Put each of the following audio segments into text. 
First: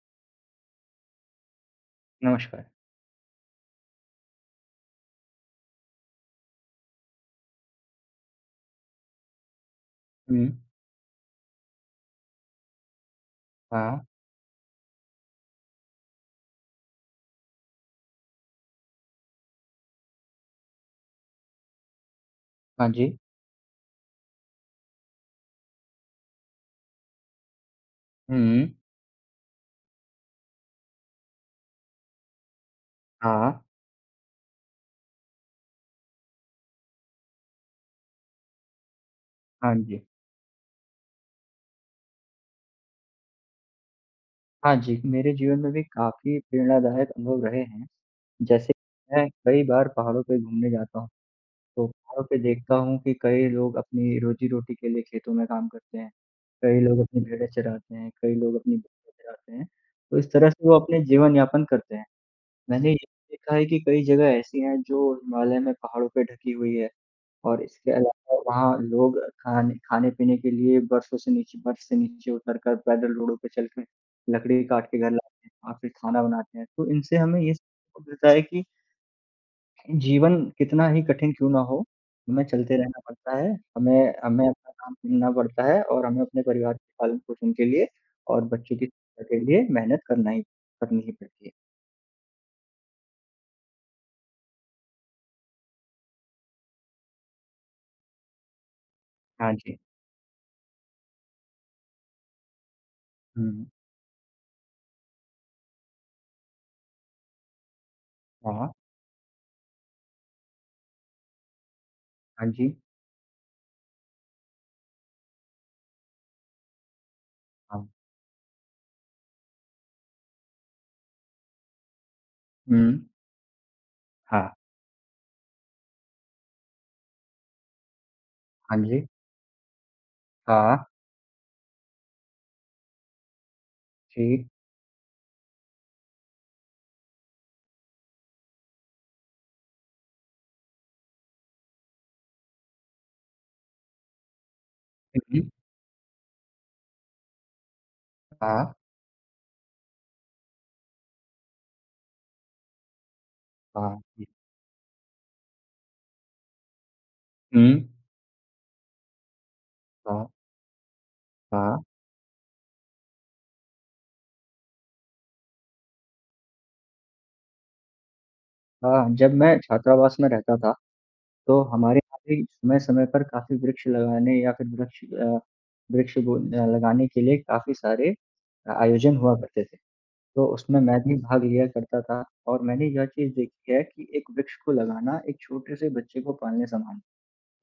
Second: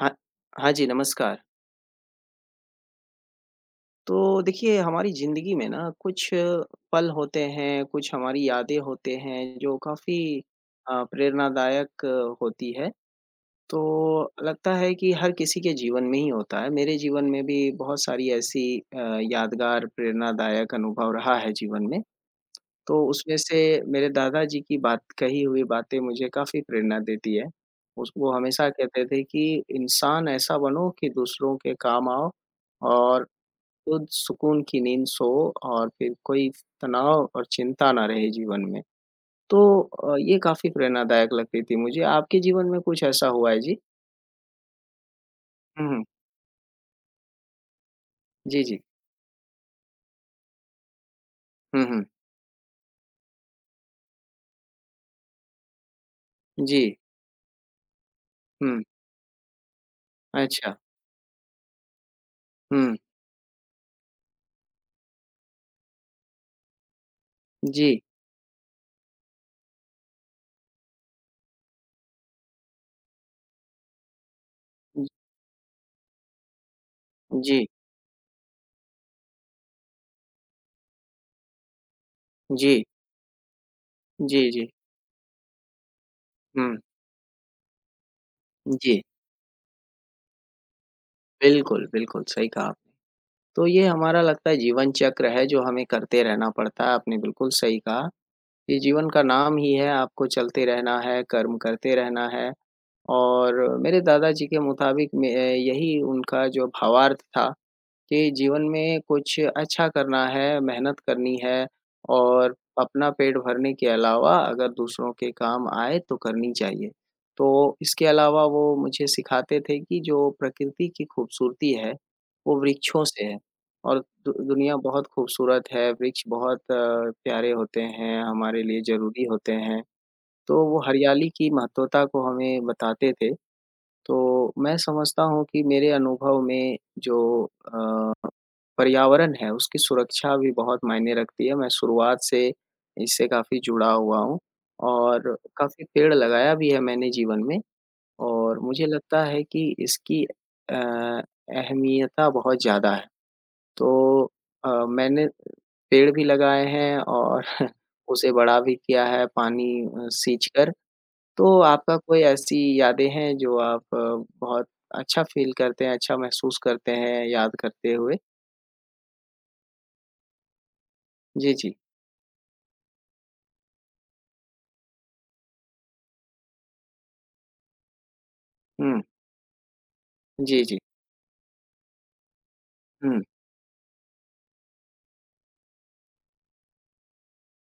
हाँ, हाँ जी, नमस्कार। नमस्कार। तो देखिए, हमारी ज़िंदगी में ना कुछ पल होते हैं, कुछ हमारी यादें होते हैं, जो काफ़ी हुँ, प्रेरणादायक होती है। तो हाँ, लगता है कि हर किसी के जीवन में ही होता है। मेरे जीवन में भी बहुत सारी ऐसी यादगार, प्रेरणादायक अनुभव रहा है जीवन में। हाँ तो जी। उसमें से मेरे दादाजी की बात कही हुई बातें मुझे काफ़ी प्रेरणा देती है। उस वो हुँ, हमेशा कहते थे कि इंसान ऐसा बनो कि दूसरों के काम आओ और हाँ, खुद सुकून की नींद सो और फिर कोई तनाव और चिंता ना रहे जीवन में। तो हाँ जी। ये काफ़ी प्रेरणादायक लगती थी मुझे। आपके जीवन में कुछ ऐसा हुआ है जी? हाँ जी, मेरे जीवन में भी हुँ, हुँ। काफ़ी प्रेरणादायक अनुभव रहे हैं। जी, जैसे जी। मैं कई बार पहाड़ों पे घूमने जाता हूँ, हुँ, तो हुँ। पहाड़ों पे देखता हूँ कि कई लोग अपनी रोज़ी-रोटी के लिए खेतों में काम करते हैं, कई जी। लोग अपनी भेड़ें चराते हैं, कई लोग अपनी हुँ। बकरियाँ चराते हैं, तो इस तरह से अच्छा। वो अपने जीवन यापन करते हैं। मैंने ये हुँ। भी देखा है कि कई जगह ऐसी हैं जो हिमालय में पहाड़ों पे ढकी हुई है। और जी। इसके अलावा वहाँ लोग खाने-पीने के लिए बर्फ़ से नीचे उतरकर पैदल रोडों पे चलकर लकड़ी काट के घर लाते हैं और फिर खाना बनाते हैं। तो इनसे हमें जी, ये जी। सीखने को मिलता है कि जीवन कितना ही कठिन क्यों ना हो, हमें चलते रहना पड़ता है, हमें हमें जी, जी। अपना काम चुनना पड़ता है और हमें अपने परिवार हुँ। के पालन-पोषण के लिए और बच्चों की जी। शिक्षा के लिए मेहनत करना ही करनी ही पड़ती है। बिल्कुल, बिल्कुल सही कहा आपने। तो ये हमारा लगता है जीवन चक्र है जो हमें करते रहना पड़ता है, आपने बिल्कुल सही कहा। ये जीवन का हाँ नाम ही जी। है, आपको चलते रहना है, कर्म करते रहना है। हुँ। और मेरे दादाजी के मुताबिक में यही उनका जो भावार्थ था कि जीवन हाँ, में कुछ अच्छा करना है, मेहनत करनी है हाँ और जी। अपना पेट भरने के अलावा अगर दूसरों के काम आए तो करनी चाहिए। तो हाँ। इसके अलावा वो मुझे सिखाते थे कि जो प्रकृति की खूबसूरती है, वो हुँ। वृक्षों से है और दु हाँ। दुनिया बहुत खूबसूरत है, वृक्ष बहुत प्यारे होते हैं, हमारे हाँ लिए जी। ज़रूरी होते हैं। तो हाँ। वो हरियाली की महत्वता को हमें बताते थे। जी। तो मैं समझता हूँ कि मेरे अनुभव में जो अ, पर्यावरण है उसकी सुरक्षा भी बहुत मायने रखती है। मैं शुरुआत से इससे काफ़ी जुड़ा हुआ हूँ और हुँ। काफ़ी पेड़ लगाया भी है मैंने जीवन में और हाँ, मुझे लगता है कि इसकी अहमियता बहुत ज़्यादा है। हाँ, तो जी। मैंने पेड़ भी लगाए हैं और हुँ, उसे बड़ा भी किया है पानी हाँ, सींचकर। तो हाँ, आपका कोई ऐसी यादें हैं जो आप बहुत अच्छा फ़ील करते हैं, अच्छा महसूस करते हैं याद करते हुए? हाँ, जब मैं छात्रावास में रहता था, जी, तो जी। हमारे यहाँ भी समय-समय पर काफ़ी वृक्ष लगाने या फिर वृक्ष अ, वृक्ष बो अ, लगाने के लिए काफ़ी सारे हुँ। आयोजन हुआ करते थे। तो जी, जी। उसमें मैं भी भाग लिया करता था और मैंने यह हुँ। चीज़ देखी है कि एक वृक्ष को लगाना एक छोटे से बच्चे को पालने समान है।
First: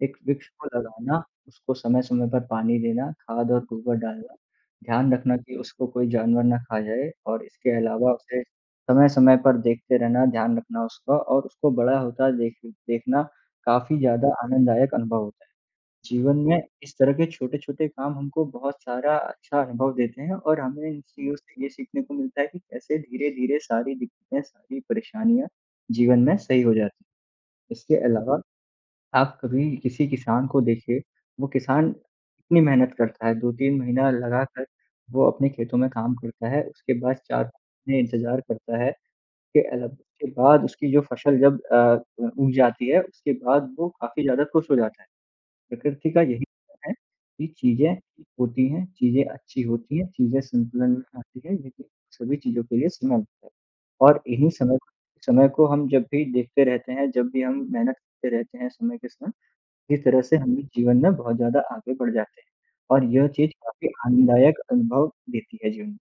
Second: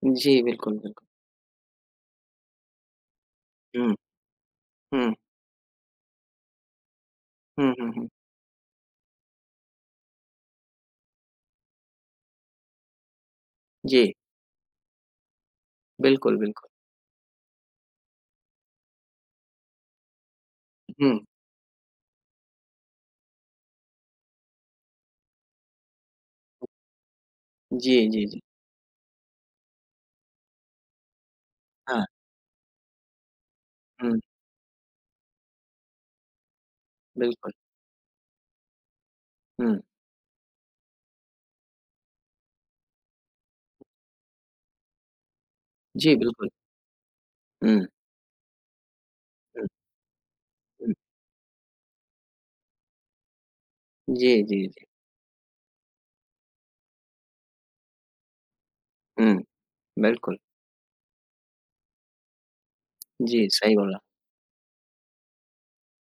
एक जी, वृक्ष को बिल्कुल, बिल्कुल। लगाना, उसको समय-समय पर पानी देना, खाद और गोबर हुँ, डालना, ध्यान हुँ। रखना कि उसको कोई जानवर ना खा जाए और इसके हुँ, हुँ, हुँ। अलावा उसे समय-समय पर देखते रहना, ध्यान रखना उसका और उसको बड़ा होता देखना काफ़ी जी, ज़्यादा आनंददायक अनुभव होता है। जीवन बिल्कुल, में बिल्कुल। इस तरह के छोटे-छोटे काम हमको बहुत सारा अच्छा अनुभव देते हैं और हमें इन हुँ। चीज़ों से ये सीखने को मिलता है कि कैसे धीरे-धीरे सारी दिक्कतें, सारी परेशानियाँ जीवन में सही हो जाती हैं। इसके जी, जी, अलावा जी। आप कभी किसी किसान को देखिए, वो किसान हाँ। इतनी मेहनत करता है, 2-3 महीना हुँ, लगाकर वो अपने खेतों में काम करता है, उसके बाद 4 बिल्कुल। महीने इंतज़ार करता है कि हुँ। अलग उसके बाद उसकी जो फसल जब उग जाती है, उसके बाद वो काफ़ी ज़्यादा खुश हो जाता है। प्रकृति जी, का यही बिल्कुल। नियम है कि हुँ, चीज़ें ठीक होती हैं, चीज़ें अच्छी हुँ, होती हैं, चीज़ें संतुलन हुँ। में आती हैं, लेकिन सभी चीज़ों के लिए समय होता है। और जी, इन्हीं जी, समय जी। समय को हम जब भी देखते रहते हैं, जब भी हम मेहनत करते रहते हैं समय के साथ हुँ, इस तरह से बिल्कुल। हम भी जीवन में बहुत ज़्यादा आगे बढ़ जाते हैं और यह जी, चीज़ सही काफ़ी बोला। आनंददायक अनुभव देती है जीवन में।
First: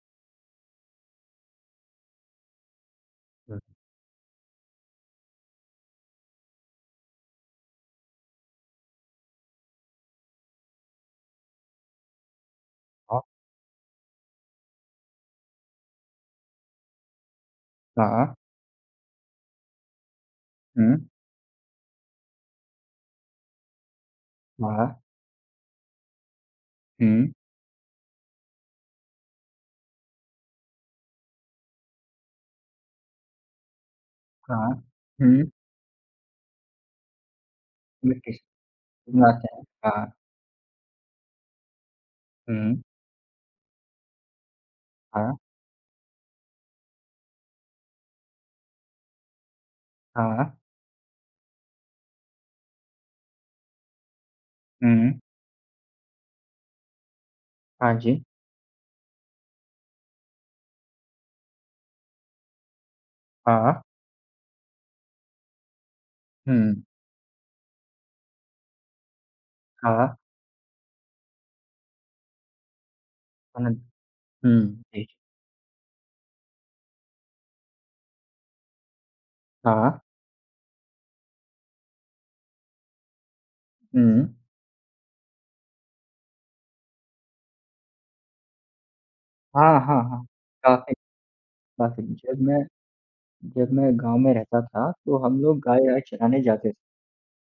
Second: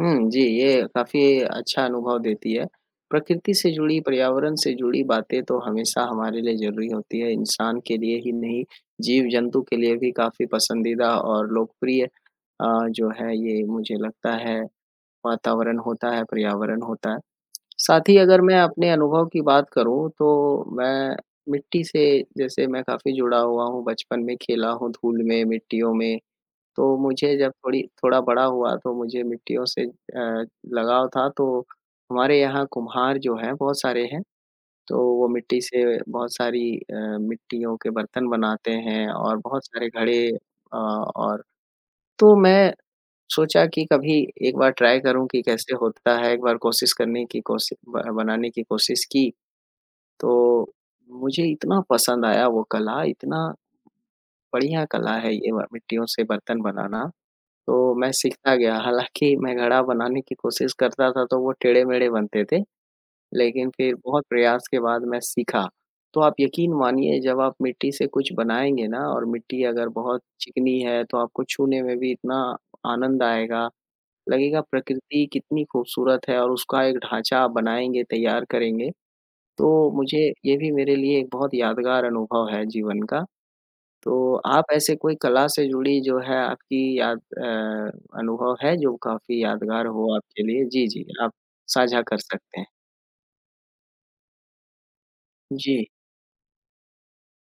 हुँ, जी, ये काफ़ी अच्छा अनुभव देती है। प्रकृति से जुड़ी, पर्यावरण से जुड़ी बातें तो हमेशा हमारे लिए ज़रूरी होती है, इंसान के लिए ही नहीं, जीव-जंतु के लिए भी काफ़ी पसंदीदा और लोकप्रिय जो अ, है ये मुझे लगता है वातावरण होता है, पर्यावरण होता है। साथ ही का, अगर मैं अपने अनुभव की बात करूँ तो हुँ, मैं मिट्टी से जैसे मैं काफ़ी जुड़ा हुआ हूँ, बचपन में खेला हूँ आ, धूल में, मिट्टियों में। तो हुँ, मुझे जब थोड़ी थोड़ा बड़ा हुआ तो मुझे मिट्टियों से लगाव था। तो हमारे यहाँ कुम्हार जो हैं बहुत सारे हैं। का, तो वो हुँ, मिट्टी से बहुत सारी मिट्टियों के बर्तन मिट्टी से बनाते हैं और बनाते हैं। बहुत सारे आ, घड़े अ, और तो मैं हुँ, सोचा कि कभी एक बार ट्राई आ, करूँ कि कैसे होता है, एक बार कोशिश करने की कोशि ब बनाने की कोशिश की, आ, तो मुझे इतना पसंद आया वो कला, इतना बढ़िया हुँ, कला है ये व मिट्टियों से बर्तन बनाना। तो हाँ मैं जी। सीखता गया, हालाँकि मैं घड़ा बनाने की कोशिश करता था तो वो टेढ़े-मेढ़े बनते थे, आ, लेकिन फिर बहुत प्रयास के बाद मैं सीखा। तो आप यकीन हुँ, मानिए जब आप मिट्टी से कुछ बनाएँगे ना और मिट्टी अगर आ, बहुत चिकनी है तो आपको छूने में भी इतना आनंद आएगा, आनंद। लगेगा हुँ, जी। प्रकृति कितनी खूबसूरत है और उसका एक ढाँचा आप बनाएँगे, तैयार करेंगे, आ, तो मुझे ये भी मेरे लिए एक बहुत यादगार अनुभव है जीवन का। हुँ। तो आप ऐसे कोई कला से जुड़ी जो है आपकी अनुभव है जो काफ़ी हाँ, यादगार हाँ, हो हाँ। आपके लिए? जी, काफ़ी, जी, आप काफ़ी। साझा कर जब मैं सकते हैं। जब मैं गाँव में रहता था, तो हम लोग जी, गाय-वाय चराने जाते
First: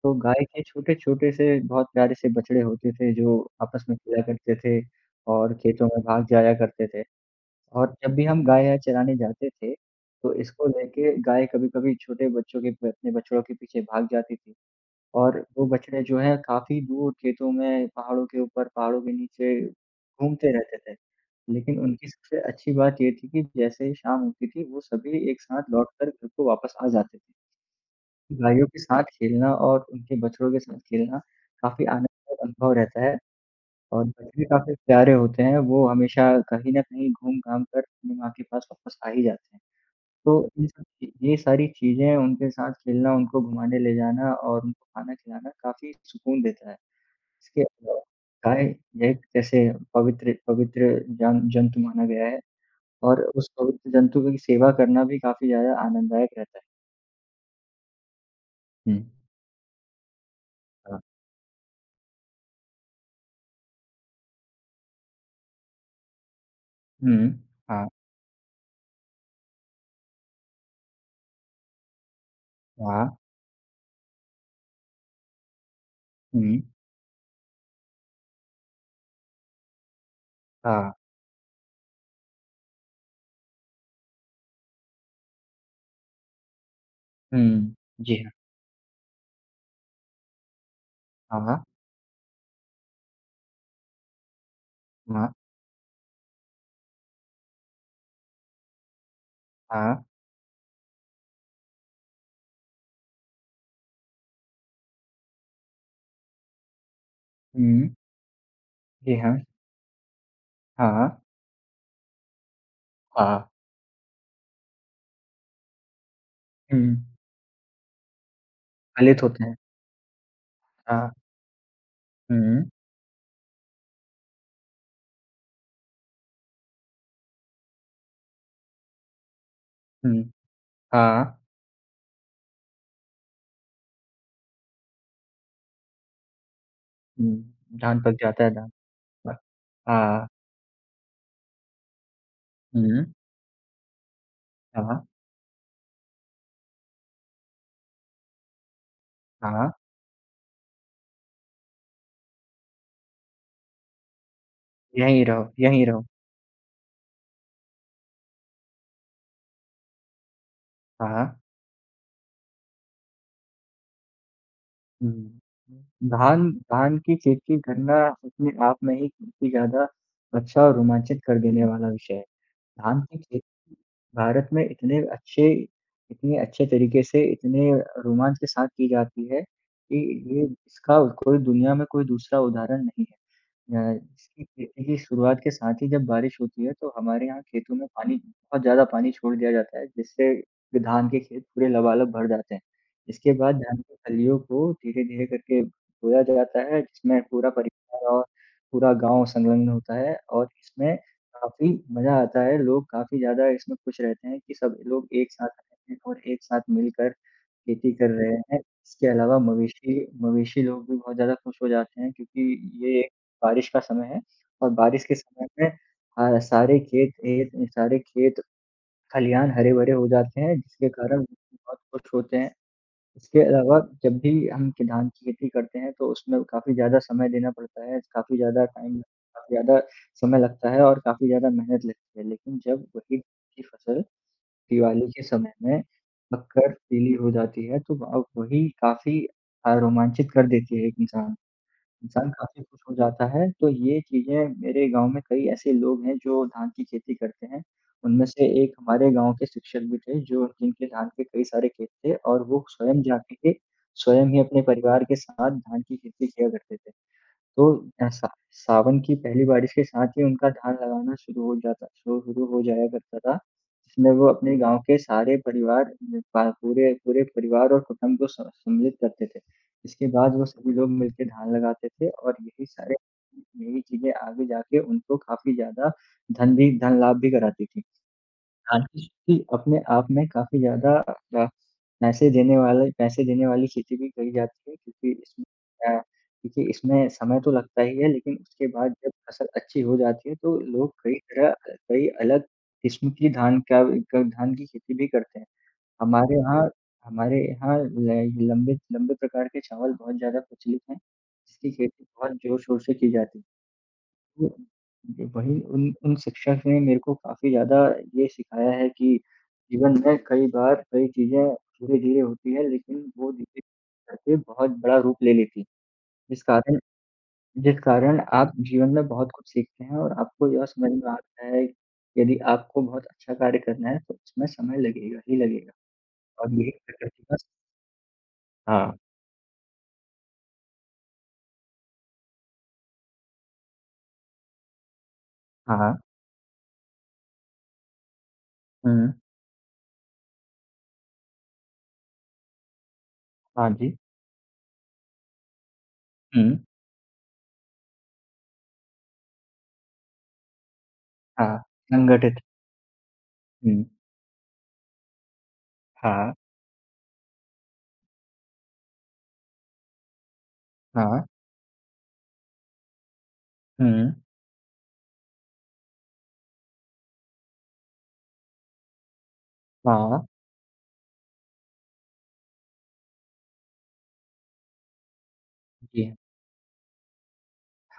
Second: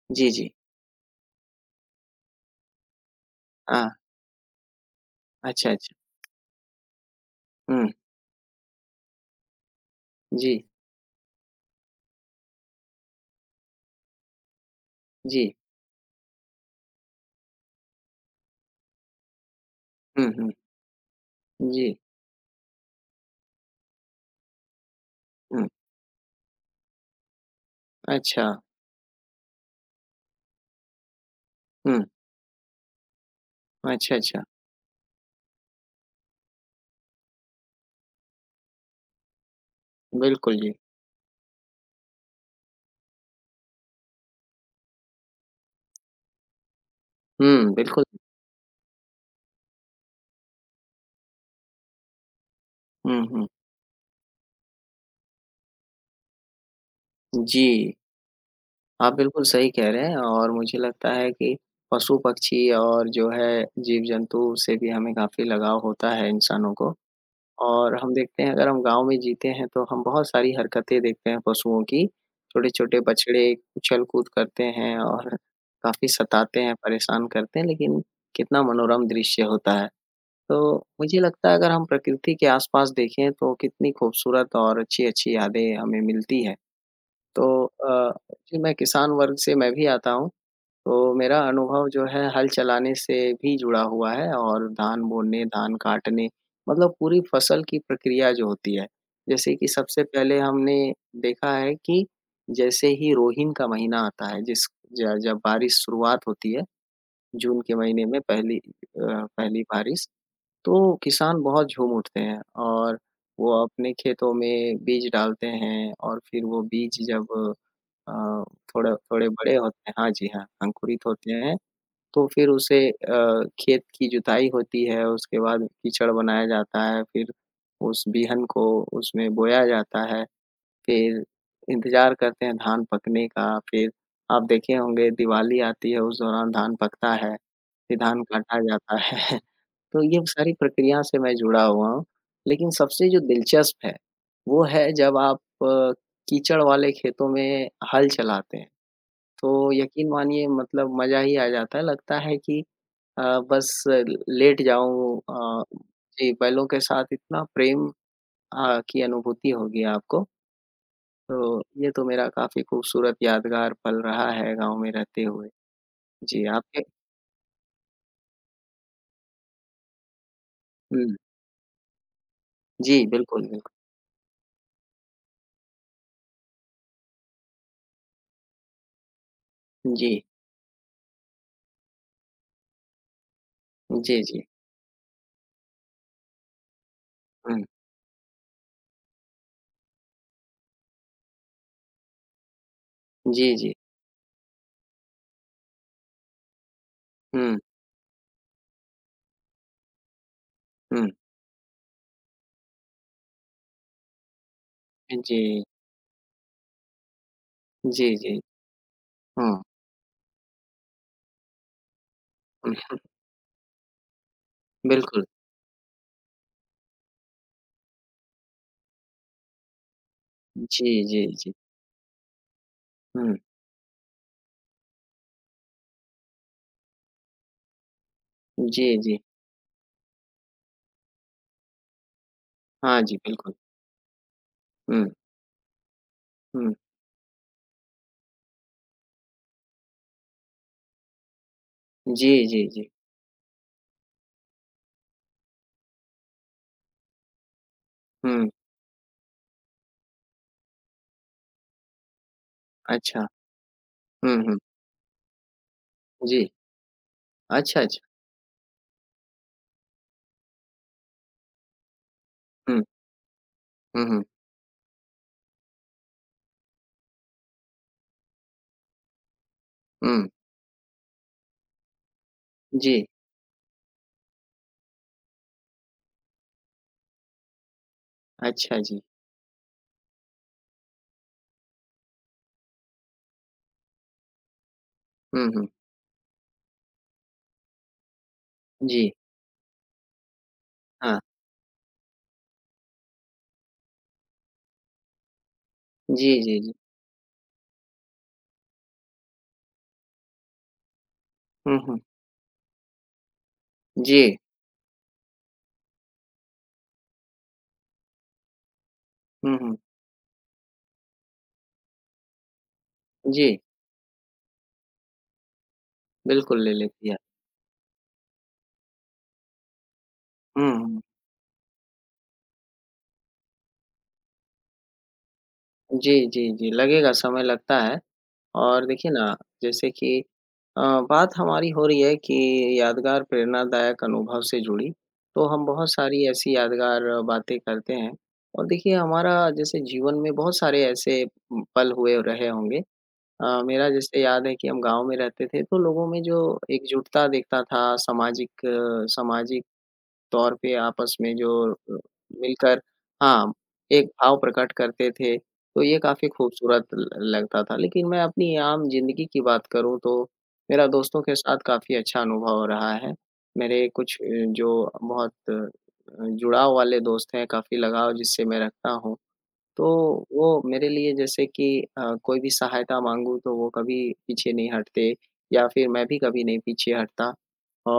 तो जी, गाय जी। के छोटे-छोटे से बहुत प्यारे से बछड़े होते थे जो आपस हाँ, में खेला करते थे और अच्छा, खेतों अच्छा। में भाग जाया करते थे। हुँ, और जब भी हम गाय-वाय चराने जाते थे, तो जी, इसको लेके गाय कभी-कभी छोटे बच्चों के अपने बछड़ों के पीछे भाग जाती थी। और जी। वो बछड़े जो हैं काफ़ी दूर खेतों में, पहाड़ों के ऊपर, पहाड़ों के नीचे हुँ, हुँ, घूमते रहते थे। लेकिन जी, उनकी सबसे अच्छी बात ये थी कि जैसे ही शाम होती थी, वो सभी एक हुँ, साथ लौटकर घर को वापस आ जाते थे। अच्छा, भाइयों के साथ खेलना और उनके बछड़ों के साथ खेलना काफ़ी हुँ, आनंददायक अनुभव रहता है और अच्छा, अच्छा। बछड़े काफ़ी प्यारे होते हैं, वो हमेशा कहीं न कहीं घूम-घाम कर अपनी माँ के पास वापस आ ही जाते हैं। तो बिल्कुल इन जी। सब ची ये सारी चीज़ें उनके साथ खेलना, उनको घुमाने ले जाना और उनको खाना खिलाना काफ़ी सुकून देता है। इसके हुँ, अलावा बिल्कुल। गाय यह जैसे पवित्र पवित्र जन जंतु माना गया है और हुँ, हुँ, उस पवित्र जंतु की सेवा करना भी काफ़ी ज़्यादा आनंददायक रहता है। जी, हुँ, आप बिल्कुल सही कह रहे हैं और मुझे हाँ। लगता है कि पशु-पक्षी और जो है जीव-जंतु से भी हमें काफ़ी लगाव होता है इंसानों को। हुँ, हाँ, और हम देखते हैं अगर हम गाँव में जीते हैं तो हम बहुत सारी हरकतें देखते हैं पशुओं की। छोटे-छोटे हाँ, बछड़े उछल-कूद करते हैं और काफ़ी हुँ। सताते हैं, परेशान करते हैं, लेकिन कितना मनोरम दृश्य होता है। तो हाँ। मुझे लगता है अगर हम प्रकृति के आस-पास देखें तो कितनी खूबसूरत और अच्छी-अच्छी यादें हमें मिलती हैं। तो हुँ। जी हाँ। जी मैं किसान वर्ग से मैं भी आता हूँ। तो मेरा हाँ, अनुभव जो है हल चलाने से भी जुड़ा हुआ है और धान हाँ, बोने, धान काटने मतलब पूरी फसल की प्रक्रिया जो होती है। जैसे कि हाँ। सबसे पहले हमने देखा है कि जैसे ही रोहिन का महीना आता है, जिस ज जब बारिश शुरुआत होती है, जून के हुँ। महीने में जी हाँ। पहली बारिश। तो हाँ, किसान बहुत झूम उठते हैं और हाँ। वो अपने खेतों में बीज डालते हैं और फिर वो हुँ। बीज जब अ, थोड़ा फलित थोड़े होते हैं। बड़े होते हैं, हाँ जी, हाँ, अंकुरित हाँ। होते हैं, तो फिर हुँ। उसे खेत की जुताई होती है, उसके बाद कीचड़ बनाया जाता है, फिर उस बीहन को उसमें बोया जाता हुँ, है, फिर हाँ। इंतज़ार करते हैं धान पकने का, फिर आप देखे होंगे दिवाली आती है, उस दौरान धान पकता है, हुँ। फिर धान पक धान जाता है काटा धान जाता प है। तो ये हाँ। सारी प्रक्रिया से मैं जुड़ा हुआ हूँ। लेकिन हुँ। सबसे जो दिलचस्प है, वो है हाँ, जब आप अ, कीचड़ वाले खेतों में हल चलाते हैं। हाँ। तो यकीन मानिए मतलब मज़ा ही आ जाता है, लगता है कि अ, बस लेट जाऊँ यहीं रहो, यहीं रहो। जी, बैलों के साथ इतना प्रेम की अनुभूति होगी आपको। तो हाँ। ये तो मेरा काफ़ी खूबसूरत यादगार पल रहा है गाँव में रहते हुए। हुँ। जी, धान आपके धान की खेत की गणना अपने आप में ही काफ़ी ज़्यादा अच्छा और हुँ, रोमांचित कर देने वाला विषय है। धान जी, की खेती बिल्कुल, बिल्कुल। भारत में इतने अच्छे तरीके से, इतने रोमांच के साथ की जाती है कि जी, ये इसका कोई दुनिया में कोई दूसरा उदाहरण नहीं है। अ, जी, जी। इसकी खेती की शुरुआत के साथ ही जब बारिश होती है, तो हमारे यहाँ हुँ, खेतों में पानी बहुत ज़्यादा पानी छोड़ दिया जाता है, जिससे धान के खेत पूरे लबालब भर जाते हैं। इसके बाद जी, जी। धान की फलियों को धीरे-धीरे करके बोया जाता है, जिसमें पूरा हुँ, परिवार और पूरा गाँव संलग्न होता है और इसमें हुँ। काफ़ी मज़ा आता है। लोग काफ़ी ज़्यादा इसमें खुश रहते हैं कि सब लोग एक साथ जी, हैं और एक साथ मिलकर खेती कर जी, रहे जी। हैं। इसके अलावा हाँ, मवेशी मवेशी लोग भी बहुत ज़्यादा खुश हो जाते हैं क्योंकि हुँ, ये बारिश का समय है और बारिश के बिल्कुल। समय में सारे खेत खलिहान हरे-भरे हो जाते हैं, जी, जिसके कारण जी, जी। बहुत खुश होते हैं। हुँ, इसके अलावा जब भी हम क धान की खेती करते हैं, तो उसमें काफ़ी ज़्यादा समय देना पड़ता है, जी, जी। काफ़ी ज़्यादा समय लगता है और काफ़ी ज़्यादा मेहनत लगती है। लेकिन जब हाँ जी, वही बिल्कुल। की फसल हुँ, दिवाली के समय में पककर हुँ। पीली हो जाती है, तो वही काफ़ी रोमांचित कर देती है एक इंसान इंसान जी, काफ़ी जी, खुश जी। हो जाता है, तो ये चीज़ें मेरे गाँव में कई ऐसे लोग हैं जो धान की खेती करते हैं। उनमें से हुँ, एक हमारे गाँव के शिक्षक भी थे जो जिनके धान के कई सारे खेत थे और वो अच्छा। स्वयं हुँ, ही हुँ। अपने परिवार के साथ धान की खेती जी। किया करते थे। तो अच्छा, अच्छा। अ, सा सावन की पहली बारिश के साथ ही उनका धान लगाना शुरू हो हुँ, जाया करता था। हुँ, इसमें हुँ, वो अपने गाँव के सारे परिवार पा पूरे पूरे परिवार और कुटुंब को स सम्मिलित करते थे। इसके हुँ। बाद वो सभी लोग मिलके धान लगाते थे और जी, यही चीज़ें आगे जाके उनको काफ़ी ज़्यादा धन लाभ भी कराती थी। अच्छा जी। आतिश की अपने आप में काफ़ी ज़्यादा पैसे देने वाली खेती भी कही जाती है क्योंकि हुँ, हुँ। क्योंकि इसमें समय तो लगता ही है लेकिन उसके बाद जब जी, फसल अच्छी हो जाती है तो लोग हाँ। कई अलग किस्म की धान का क धान की खेती भी करते हैं। जी, हमारे जी, यहाँ जी। हमारे यहाँ ल लंबे लंबे प्रकार के चावल बहुत ज़्यादा प्रचलित हैं, जिसकी हुँ, हुँ। खेती बहुत ज़ोर-शोर से की जाती है। जी। वो जो वही उन उन शिक्षक ने मेरे को काफ़ी ज़्यादा ये सिखाया है कि हुँ, हुँ। जीवन में कई बार कई चीज़ें धीरे-धीरे होती है, लेकिन वो जी, धीरे करके बहुत बड़ा रूप ले लेती है। जिस बिल्कुल ले कारण लेती है। जिस कारण आप जीवन में बहुत कुछ सीखते हैं और आपको यह हुँ, समझ हुँ। में आता है, यदि आपको बहुत अच्छा कार्य करना है, तो उसमें समय लगेगा ही लगेगा जी, जी, और यही जी। लगेगा, प्रकृति का समय लगता है। और हाँ, देखिए ना, जैसे कि अ, बात हमारी हो रही है कि यादगार प्रेरणादायक अनुभव से जुड़ी, तो हम बहुत हाँ, सारी ऐसी यादगार बातें करते हैं। और देखिए हुँ, हमारा जैसे जीवन में बहुत सारे ऐसे पल हुए रहे होंगे। हाँ मेरा जी, जैसे याद है कि हम गाँव में रहते थे, तो लोगों में हुँ, जो एकजुटता देखता था, सामाजिक सामाजिक तौर पे आपस में जो हाँ, संगठित मिलकर हाँ, हुँ, एक भाव प्रकट करते थे, तो ये काफ़ी हाँ, खूबसूरत ल लगता था। लेकिन मैं अपनी आम ज़िंदगी की बात करूँ तो मेरा हाँ, दोस्तों के साथ काफ़ी अच्छा अनुभव रहा है। मेरे कुछ हुँ, जो बहुत जुड़ाव वाले दोस्त हैं, काफ़ी लगाव जिससे मैं रखता हूँ। तो हाँ, वो मेरे लिए जैसे कि कोई भी सहायता माँगूँ तो वो कभी पीछे नहीं हटते या फिर जी। मैं हाँ। भी कभी नहीं पीछे हटता।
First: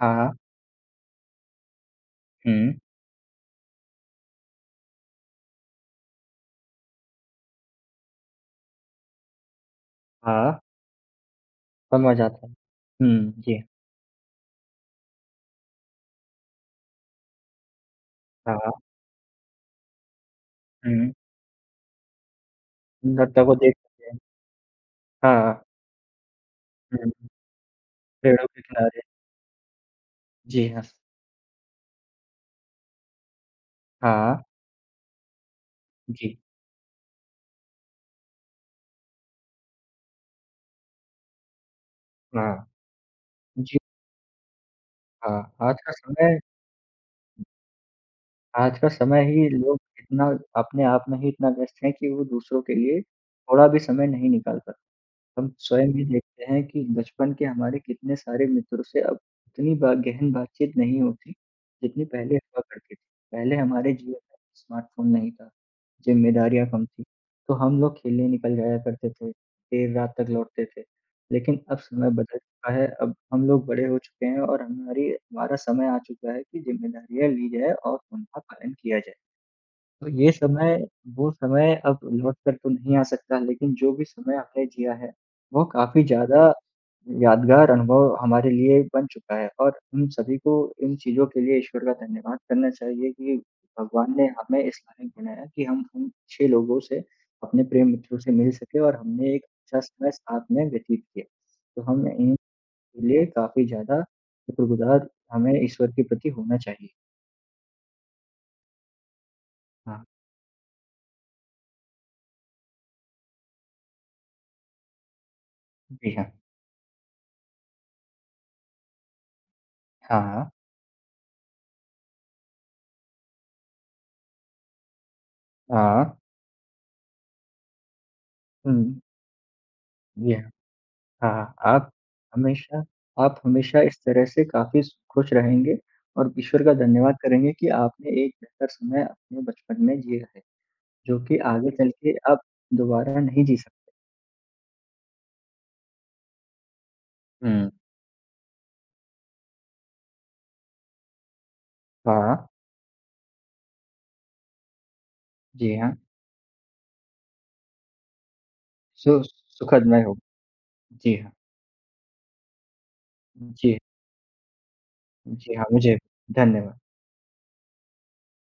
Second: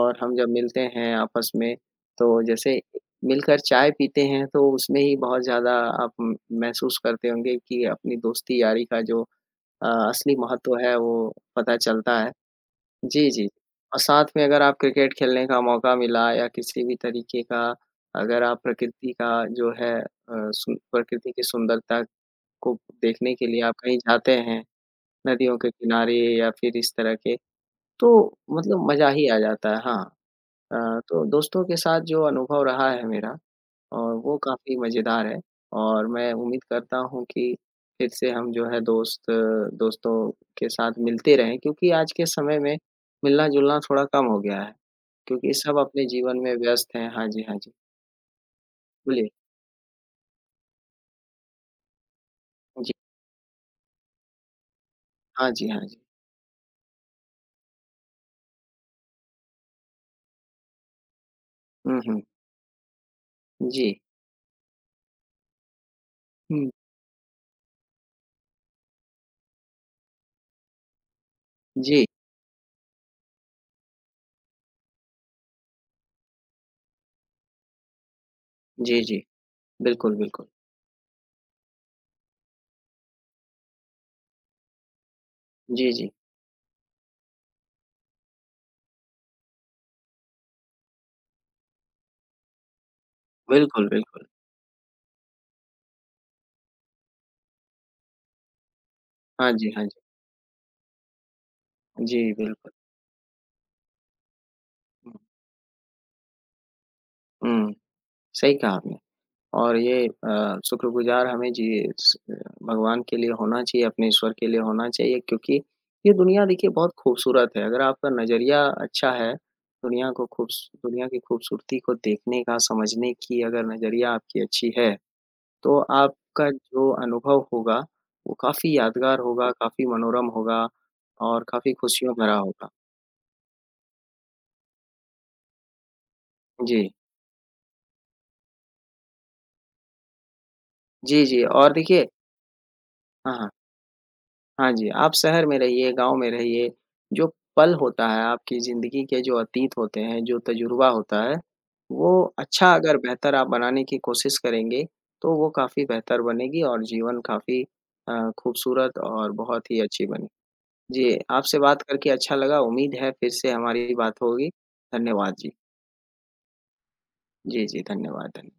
हाँ, हाँ। हम जब मिलते हैं आपस में तो हुँ। जैसे मिलकर चाय पीते हैं तो उसमें ही बहुत ज़्यादा आप म- महसूस करते होंगे कि अपनी दोस्ती यारी का जो असली हाँ, महत्व है वो पता चलता समझ है। आता है। जी, हुँ, जी। जी। और साथ में अगर आप क्रिकेट खेलने का मौका मिला या किसी भी तरीके का अगर हाँ, आप हाँ। प्रकृति का जो है अ, सु हुँ, प्रकृति की सुंदरता को देखने नृत्य के को लिए आप देख कहीं सकते हैं। जाते हैं, हाँ, नदियों के किनारे या फिर इस तरह हुँ, के, तो पेड़ों के मतलब किनारे। मज़ा ही आ जाता है। हाँ। जी हाँ। तो दोस्तों के साथ जो अनुभव रहा है मेरा और वो हाँ, काफ़ी मज़ेदार है और मैं जी। उम्मीद करता हूँ कि फिर से हम जो है दोस्तों के साथ मिलते रहें क्योंकि आज के समय हाँ, में जी, मिलना-जुलना थोड़ा कम हो गया है, हाँ। क्योंकि सब आज का अपने समय जीवन में व्यस्त हैं। हाँ जी, हाँ जी। आज का समय बोलिए। ही लोग इतना अपने आप में ही इतना व्यस्त हैं कि वो दूसरों के जी। लिए थोड़ा भी समय नहीं निकाल हम हाँ जी, हाँ स्वयं जी। भी देखते हैं कि बचपन के हमारे कितने सारे मित्रों से अब उतनी बा गहन बातचीत नहीं होती, हुँ, जितनी हुँ। पहले हुआ करती थी। पहले जी। हमारे जीवन में स्मार्टफ़ोन नहीं था, ज़िम्मेदारियाँ हुँ। कम थी, तो हम लोग खेलने निकल जाया करते थे, देर रात तक लौटते थे। लेकिन अब जी। समय बदल चुका है, अब हम लोग बड़े हो चुके हैं और हमारी हमारा समय आ चुका है कि ज़िम्मेदारियाँ ली जाए और उनका पालन किया जी, जाए। जी। तो बिल्कुल, ये बिल्कुल। समय वो समय अब लौट कर तो नहीं आ सकता, लेकिन जो भी समय आपने जिया है, वो जी, काफ़ी जी। ज़्यादा यादगार अनुभव हमारे लिए बन चुका है और हम सभी को इन चीज़ों के लिए ईश्वर का धन्यवाद करना चाहिए कि बिल्कुल, भगवान ने बिल्कुल। हमें इस लायक बनाया कि हम उन अच्छे लोगों से, अपने प्रिय मित्रों से मिल सके और हमने एक हाँ जी, अच्छा हाँ जी। समय साथ में व्यतीत किया। तो हम जी, बिल्कुल। इनके लिए काफ़ी ज़्यादा शुक्रगुज़ार हुँ, हमें ईश्वर के प्रति होना चाहिए। हुँ, सही कहा आपने। और हाँ। ये शुक्रगुज़ार हमें जी स भगवान के लिए होना चाहिए, अपने ईश्वर के लिए होना चाहिए क्योंकि ये जी हाँ। दुनिया देखिए बहुत खूबसूरत है। अगर आपका नज़रिया अच्छा है, दुनिया को हाँ, खूबस दुनिया की खूबसूरती को देखने का, समझने की अगर नज़रिया आपकी अच्छी है, तो हाँ। आपका जो अनुभव होगा, वो काफ़ी हुँ। यादगार होगा, काफ़ी मनोरम जी हाँ, होगा हाँ, और काफ़ी हाँ, आप खुशियों भरा होगा। हमेशा इस तरह से काफ़ी स खुश रहेंगे और ईश्वर का जी। धन्यवाद करेंगे कि आपने एक बेहतर समय अपने बचपन में जिया है, जो जी, कि जी आगे और चल देखिए के आप दोबारा हाँ, नहीं हाँ। जी सकते। हाँ जी, आप शहर में रहिए, गाँव में रहिए, जो हुँ। पल होता है आपकी ज़िंदगी के जो अतीत होते हैं, जो तजुर्बा होता है, वो हाँ, अच्छा अगर बेहतर आप बनाने की कोशिश करेंगे, तो वो जी काफ़ी हाँ, बेहतर बनेगी और जीवन काफ़ी खूबसूरत सु और बहुत ही सुखदमय अच्छी हो। बनी। जी जी, हाँ, आपसे बात करके अच्छा लगा, उम्मीद है फिर से जी, हमारी बात होगी। धन्यवाद जी। जी हाँ, मुझे भी। धन्यवाद। जी, जी, धन्यवाद, धन्य